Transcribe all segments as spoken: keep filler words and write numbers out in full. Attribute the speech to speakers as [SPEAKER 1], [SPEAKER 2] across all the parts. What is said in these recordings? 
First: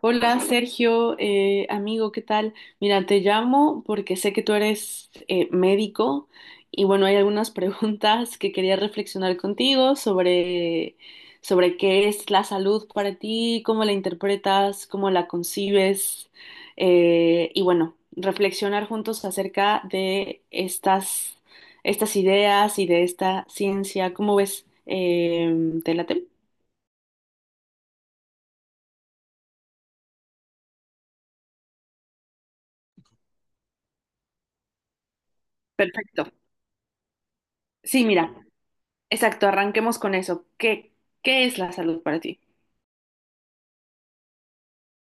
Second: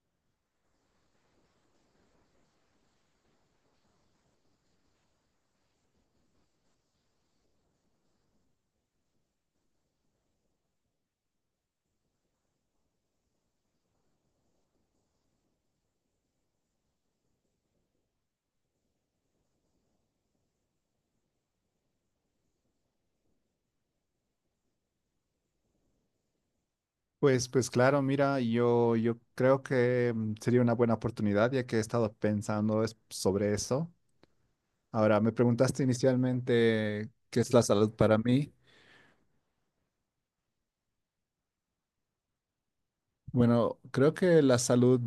[SPEAKER 1] Hola Sergio, eh, amigo, ¿qué tal? Mira, te llamo porque sé que tú eres eh, médico y bueno, hay algunas preguntas que quería reflexionar contigo sobre, sobre qué es la salud para ti, cómo la interpretas, cómo la concibes eh, y bueno, reflexionar juntos acerca de estas, estas ideas y de esta ciencia. ¿Cómo ves? Em, ¿te late?
[SPEAKER 2] Pues, pues claro, mira, yo, yo creo que mm, sería una buena oportunidad ya que he estado pensando es- sobre eso. Ahora, me preguntaste
[SPEAKER 1] Perfecto.
[SPEAKER 2] inicialmente qué es la salud
[SPEAKER 1] Sí,
[SPEAKER 2] para
[SPEAKER 1] mira.
[SPEAKER 2] mí.
[SPEAKER 1] Exacto, arranquemos con eso. ¿Qué, qué es la salud para ti?
[SPEAKER 2] Bueno, creo que la salud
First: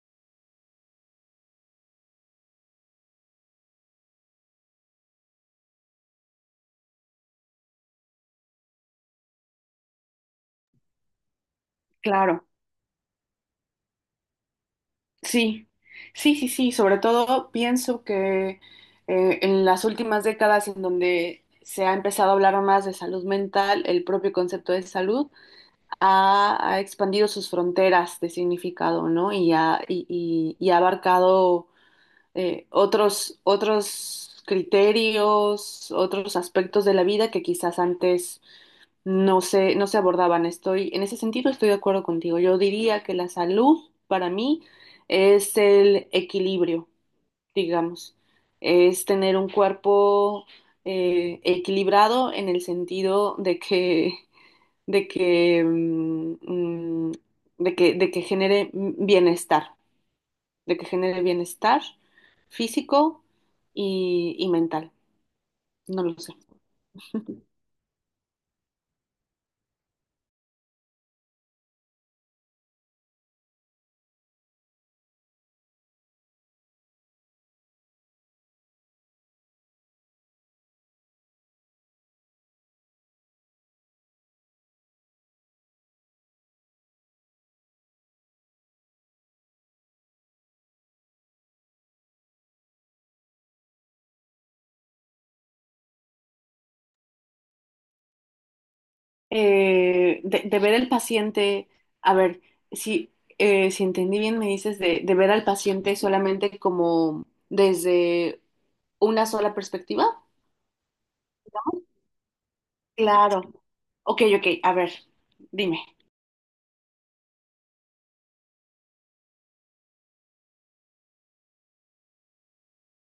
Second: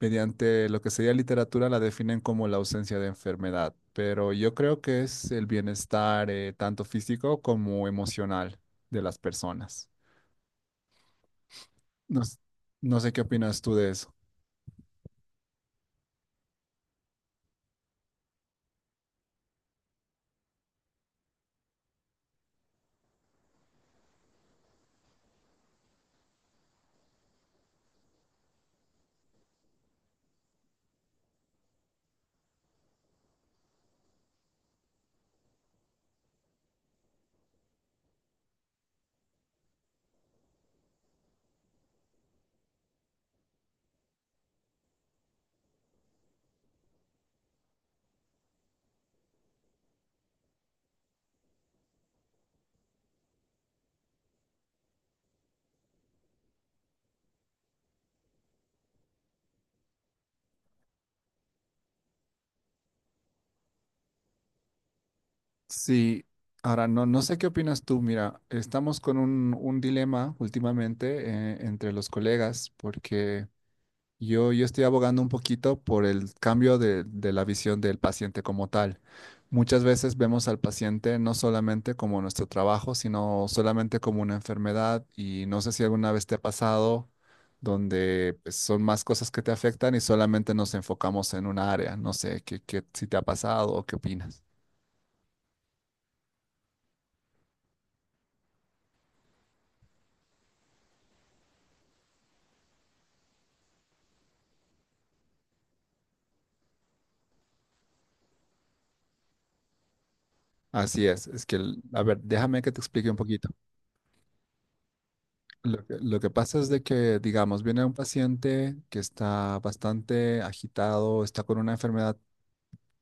[SPEAKER 2] mediante lo que sería literatura la definen como la ausencia de enfermedad, pero yo creo que es el bienestar eh, tanto físico como emocional de las personas. No, s-
[SPEAKER 1] Claro,
[SPEAKER 2] no sé qué opinas tú de eso.
[SPEAKER 1] sí, sí, sí, sí. Sobre todo pienso que eh, en las últimas décadas en donde se ha empezado a hablar más de salud mental, el propio concepto de salud ha, ha expandido sus fronteras de significado, ¿no? Y ha, y, y- y ha abarcado eh, otros, otros criterios, otros aspectos de la vida que quizás antes no se, no se abordaban. Estoy, en ese sentido estoy de acuerdo contigo. Yo diría que la salud para mí es el equilibrio, digamos. Es tener un cuerpo eh, equilibrado en el sentido de que, de que, mm, mm, de que, de que genere bienestar, de que genere bienestar físico y, y mental. No lo
[SPEAKER 2] Sí,
[SPEAKER 1] sé.
[SPEAKER 2] ahora no, no sé qué opinas tú. Mira, estamos con un, un dilema últimamente eh, entre los colegas porque yo, yo estoy abogando un poquito por el cambio de, de la visión del paciente como tal. Muchas veces vemos al paciente no solamente como nuestro trabajo, sino solamente como una enfermedad y no sé si alguna vez te ha pasado donde pues, son más cosas que te afectan y solamente nos enfocamos en un área. No sé qué, qué, si te ha pasado o qué opinas.
[SPEAKER 1] eh, de, de ver al paciente, a ver, si, eh, si entendí bien, me dices de, de ver al paciente solamente como desde una sola perspectiva.
[SPEAKER 2] Así es, es que, el- a ver, déjame que te explique un
[SPEAKER 1] Claro.
[SPEAKER 2] poquito.
[SPEAKER 1] Ok, ok, a ver,
[SPEAKER 2] Lo
[SPEAKER 1] dime.
[SPEAKER 2] que, lo que pasa es de que, digamos, viene un paciente que está bastante agitado, está con una enfermedad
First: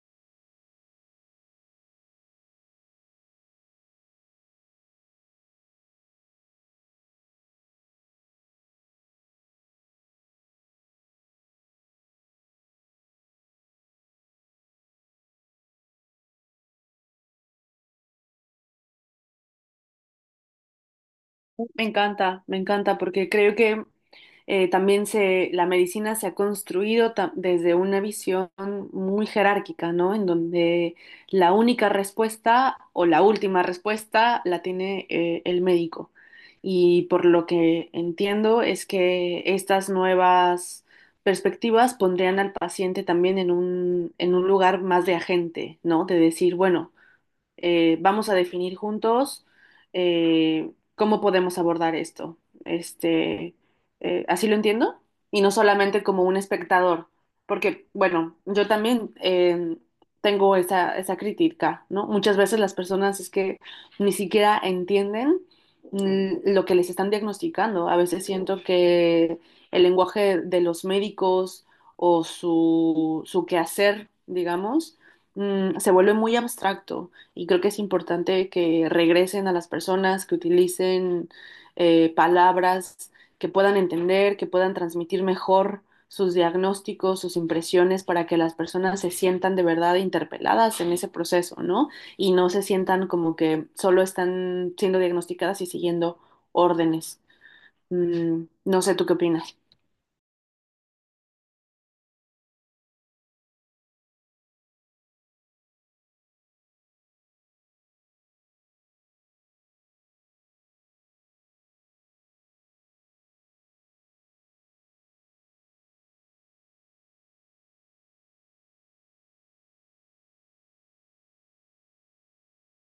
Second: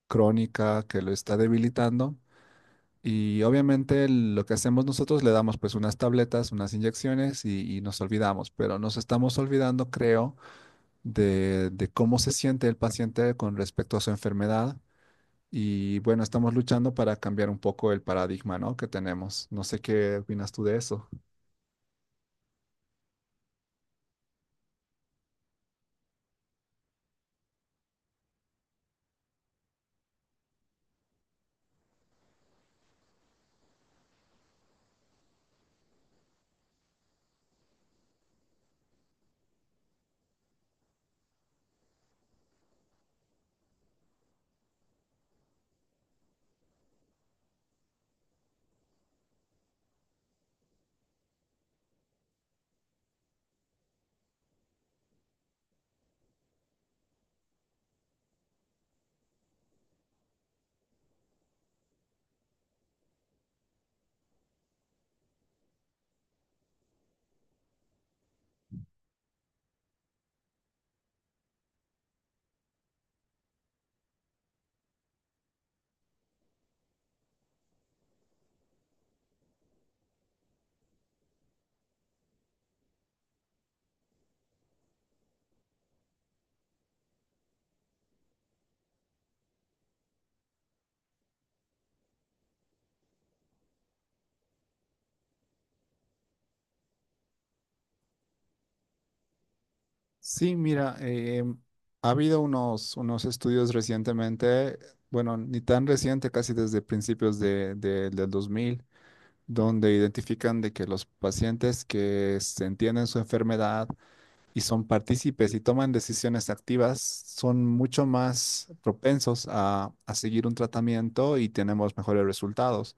[SPEAKER 2] crónica que lo está debilitando y obviamente lo que hacemos nosotros le damos pues unas tabletas, unas inyecciones y, y nos olvidamos, pero nos estamos olvidando, creo, de, de cómo se siente el paciente con respecto a su enfermedad. Y bueno, estamos luchando para cambiar un poco el paradigma, ¿no? que tenemos. No sé qué opinas tú de eso.
[SPEAKER 1] Me encanta, me encanta, porque creo que eh, también se, la medicina se ha construido ta- desde una visión muy jerárquica, ¿no? En donde la única respuesta o la última respuesta la tiene eh, el médico. Y por lo que entiendo es que estas nuevas perspectivas pondrían al paciente también en un, en un lugar más de agente, ¿no? De decir, bueno, eh, vamos a definir juntos eh, cómo podemos abordar esto. Este, eh, Así lo entiendo, y no solamente como un espectador, porque, bueno, yo también eh, tengo esa, esa crítica, ¿no? Muchas veces las personas es que ni siquiera entienden mm, lo que les están diagnosticando. A veces siento que el lenguaje de los médicos o su, su quehacer, digamos, mm, se vuelve muy abstracto y creo que es importante que regresen a las personas, que utilicen eh, palabras que puedan entender, que puedan transmitir mejor sus diagnósticos, sus impresiones, para que las personas se sientan de verdad interpeladas en ese proceso, ¿no? Y no se sientan como que solo están siendo diagnosticadas y siguiendo órdenes. Mm, no sé, ¿tú qué opinas?
[SPEAKER 2] Sí, mira, eh, ha habido unos, unos estudios recientemente, bueno, ni tan reciente, casi desde principios de, de- del dos mil, donde identifican de que los pacientes que se entienden su enfermedad y son partícipes y toman decisiones activas son mucho más propensos a, a seguir un tratamiento y tenemos mejores resultados.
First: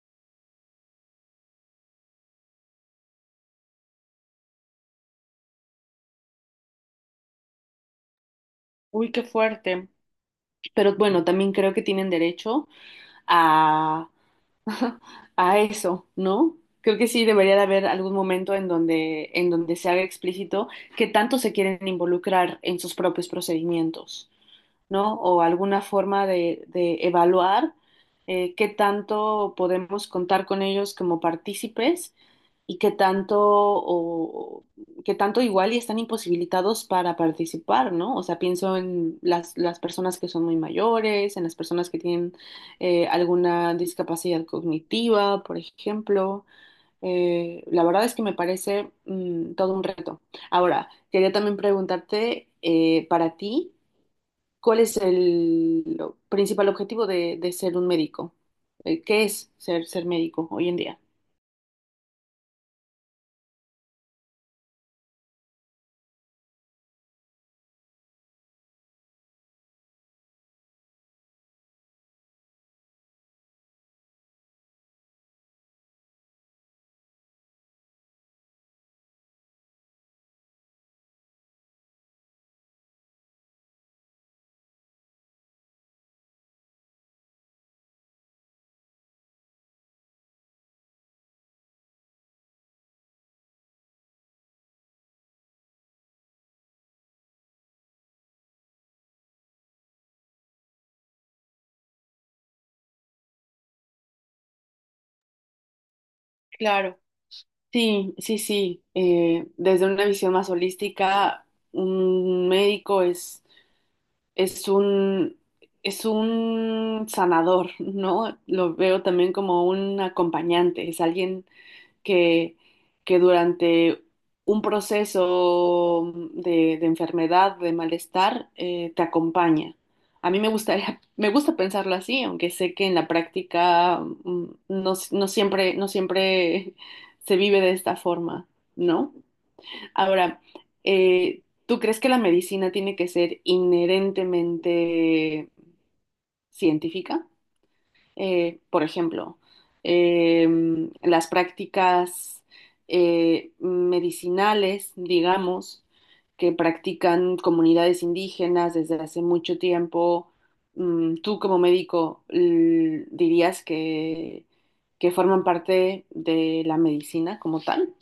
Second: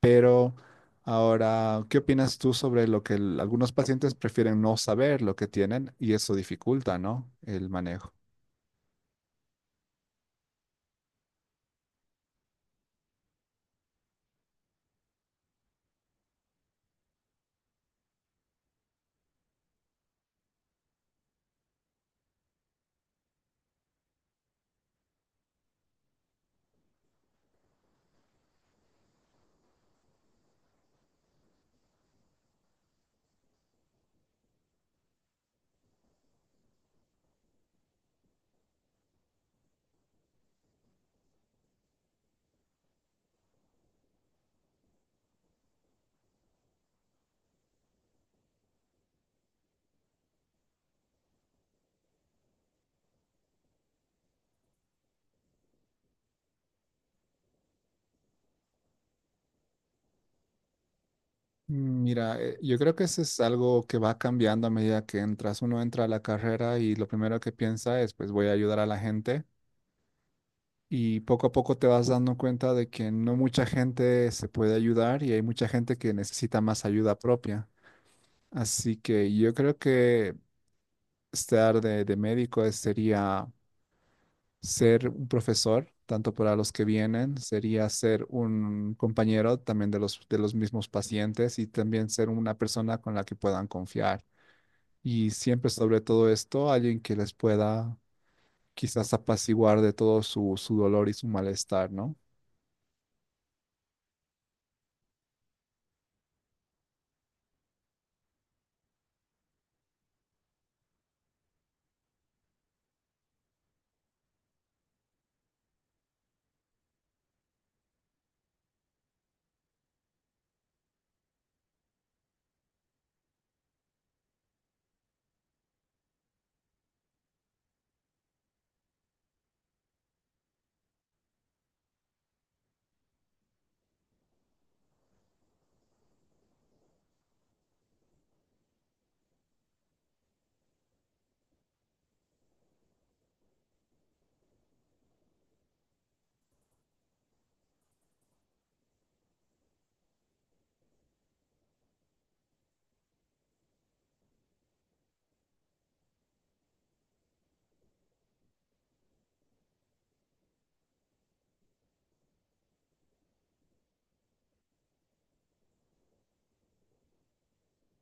[SPEAKER 2] Pero ahora, ¿qué opinas tú sobre lo que el- algunos pacientes prefieren no saber lo que tienen y eso dificulta, ¿no? El manejo.
[SPEAKER 1] Uy, qué fuerte. Pero bueno, también creo que tienen derecho a a eso, ¿no? Creo que sí debería de haber algún momento en donde, en donde se haga explícito que tanto se quieren involucrar en sus propios procedimientos. ¿No? O alguna forma de, de evaluar eh, qué tanto podemos contar con ellos como partícipes y qué tanto o qué tanto igual y están imposibilitados para participar, ¿no? O sea, pienso en las, las personas que son muy mayores, en las personas que tienen eh, alguna discapacidad cognitiva, por ejemplo. Eh, la verdad es que me parece mm, todo un reto. Ahora, quería también preguntarte eh, para ti. ¿Cuál es el lo- principal objetivo de, de ser un médico? Eh, ¿Qué es ser, ser médico hoy en día?
[SPEAKER 2] Mira, eh, yo creo que eso es algo que va cambiando a medida que entras. Uno entra a la carrera y lo primero que piensa es, pues voy a ayudar a la gente. Y poco a poco te vas dando cuenta de que no mucha gente se puede ayudar y hay mucha gente que necesita más ayuda propia. Así que yo creo que estar de, de médico es- sería ser un profesor, tanto para los que vienen, sería ser un compañero también de los, de los mismos pacientes y también ser una persona con la que puedan confiar. Y siempre sobre todo esto, alguien que les pueda quizás apaciguar de todo su, su dolor y su malestar, ¿no?
[SPEAKER 1] Claro, sí, sí, sí. Eh, desde una visión más holística, un médico es, es un, es un sanador, ¿no? Lo veo también como un acompañante, es alguien que, que durante un proceso de, de enfermedad, de malestar, eh, te acompaña. A mí me gustaría, me gusta pensarlo así, aunque sé que en la práctica mm, no, no siempre, no siempre se vive de esta forma, ¿no? Ahora, eh, ¿tú crees que la medicina tiene que ser inherentemente científica? Eh, por ejemplo, em, las prácticas eh, medicinales, digamos, que practican comunidades indígenas desde hace mucho tiempo. Mm, Tú como médico l- dirías que, que forman parte de la medicina como tal.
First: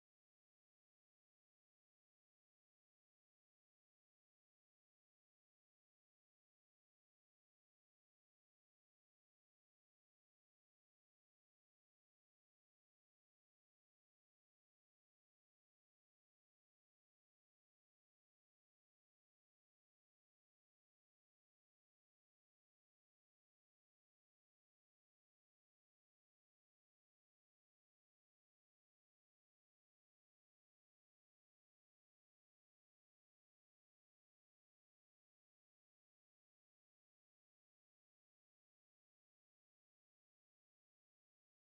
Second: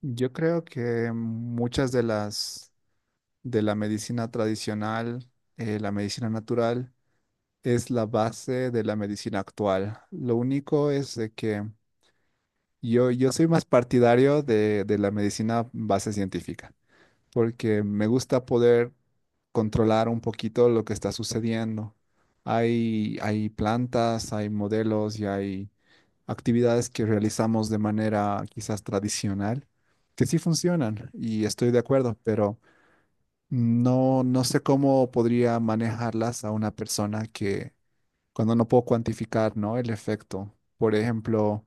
[SPEAKER 2] Yo creo que muchas de las de la medicina tradicional, eh, la medicina natural, es la base de la medicina actual. Lo único es de que Yo, yo soy más partidario de, de la medicina base científica, porque me gusta poder controlar un poquito lo que está sucediendo. Hay, hay plantas, hay modelos y hay actividades que realizamos de manera quizás tradicional que sí funcionan y estoy de acuerdo, pero no, no sé cómo podría manejarlas a una persona que cuando no puedo cuantificar, ¿no? el efecto. Por ejemplo,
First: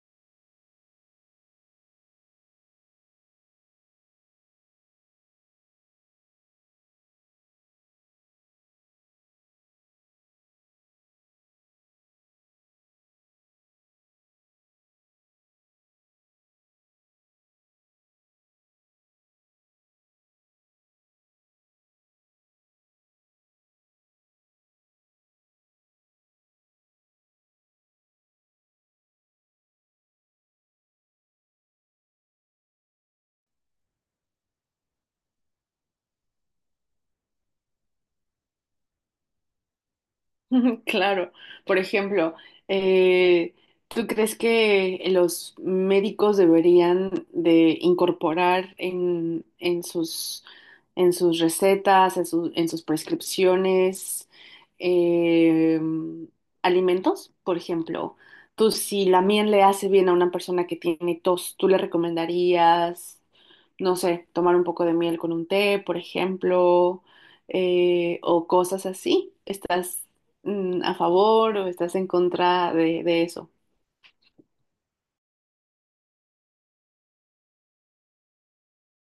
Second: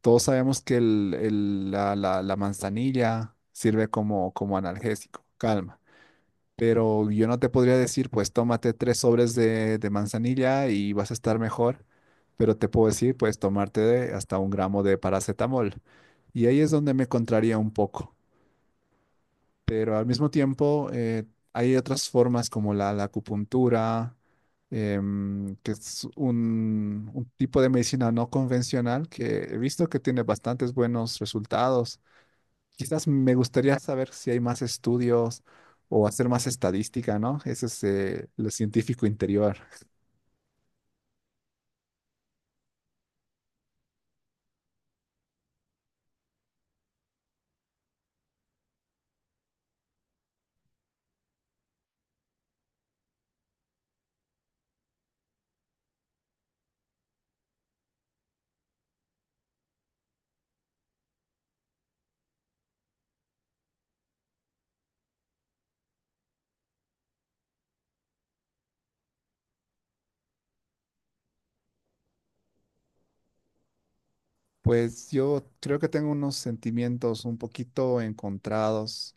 [SPEAKER 2] todos sabemos que el- el- la, la- la manzanilla sirve como, como analgésico, calma. Pero yo no te podría decir, pues tómate tres sobres de, de manzanilla y vas a estar mejor. Pero te puedo decir, pues tomarte de- hasta un gramo de paracetamol. Y ahí es donde me contraría un poco pero al mismo tiempo eh, hay otras formas como la, la acupuntura, em, que es un, un tipo de medicina no convencional que he visto que tiene bastantes buenos resultados. Quizás me gustaría saber si hay más estudios o hacer más estadística, ¿no? Ese es eh, lo científico interior.
[SPEAKER 1] Claro, por ejemplo, eh, ¿tú crees que los médicos deberían de incorporar en, en sus, en sus recetas, en, sus- en sus prescripciones, eh, alimentos? Por ejemplo, tú si la miel le hace bien a una persona que tiene tos, ¿tú le recomendarías? No sé, tomar un poco de miel con un té, por ejemplo, eh, o cosas así. ¿Estás mm, a favor o estás en contra de, de eso?
[SPEAKER 2] Pues yo creo que tengo unos sentimientos un poquito encontrados.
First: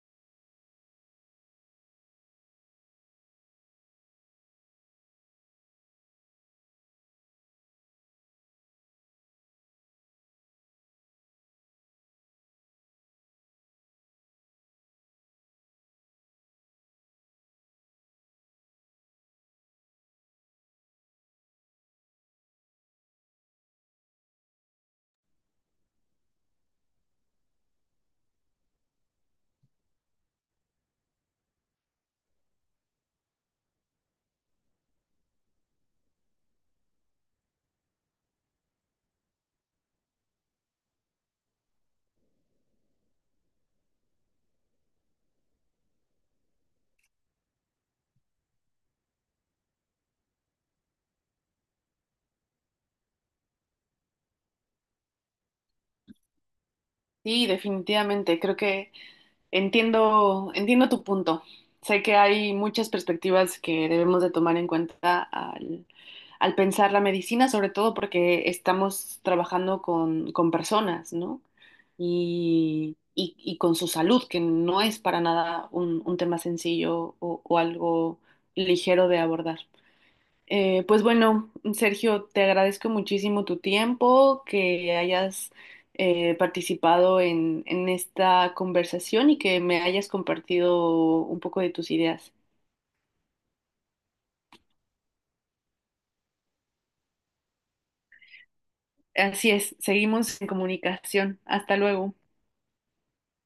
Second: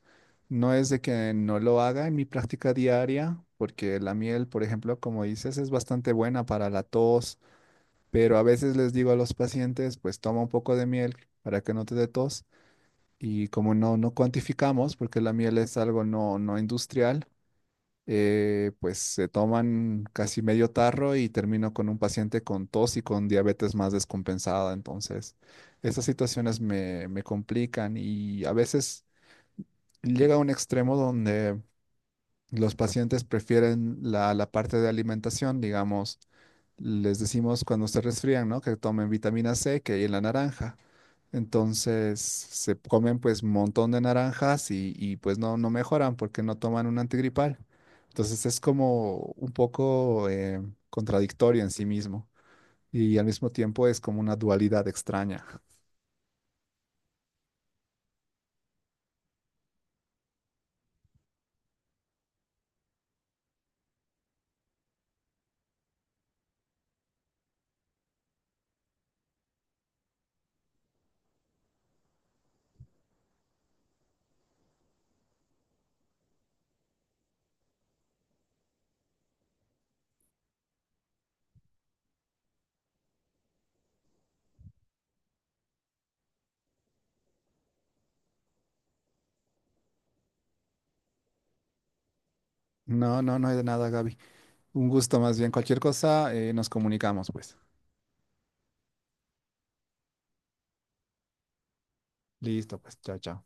[SPEAKER 2] No es de que no lo haga en mi práctica diaria, porque la miel, por ejemplo, como dices, es bastante buena para la tos, pero a veces les digo a los pacientes, pues toma un poco de miel para que no te dé tos. Y como no, no cuantificamos, porque la miel es algo no, no industrial, eh, pues se toman casi medio tarro y termino con un paciente con tos y con diabetes más descompensada. Entonces, estas situaciones me, me complican y a veces llega a un extremo donde los pacientes prefieren la, la parte de alimentación, digamos, les decimos cuando se resfrían, ¿no? Que tomen vitamina C, que hay en la naranja entonces se comen pues un montón de naranjas y, y, pues no, no mejoran porque no toman un antigripal. Entonces es como un poco eh, contradictorio en sí mismo y al mismo tiempo es como una dualidad extraña.
[SPEAKER 1] Sí, definitivamente, creo que entiendo, entiendo tu punto. Sé que hay muchas perspectivas que debemos de tomar en cuenta al, al pensar la medicina, sobre todo porque estamos trabajando con, con personas, ¿no? y, y- y con su salud, que no es para nada un, un tema sencillo o, o algo ligero de abordar. Eh, pues bueno, Sergio, te agradezco muchísimo tu tiempo, que hayas eh, participado en, en esta conversación y que me hayas compartido un poco de tus ideas.
[SPEAKER 2] No, no, no hay de nada, Gaby. Un gusto más bien. Cualquier cosa, eh, nos comunicamos pues.
[SPEAKER 1] Así es, seguimos en comunicación. Hasta luego.
[SPEAKER 2] Listo, pues, chao, chao.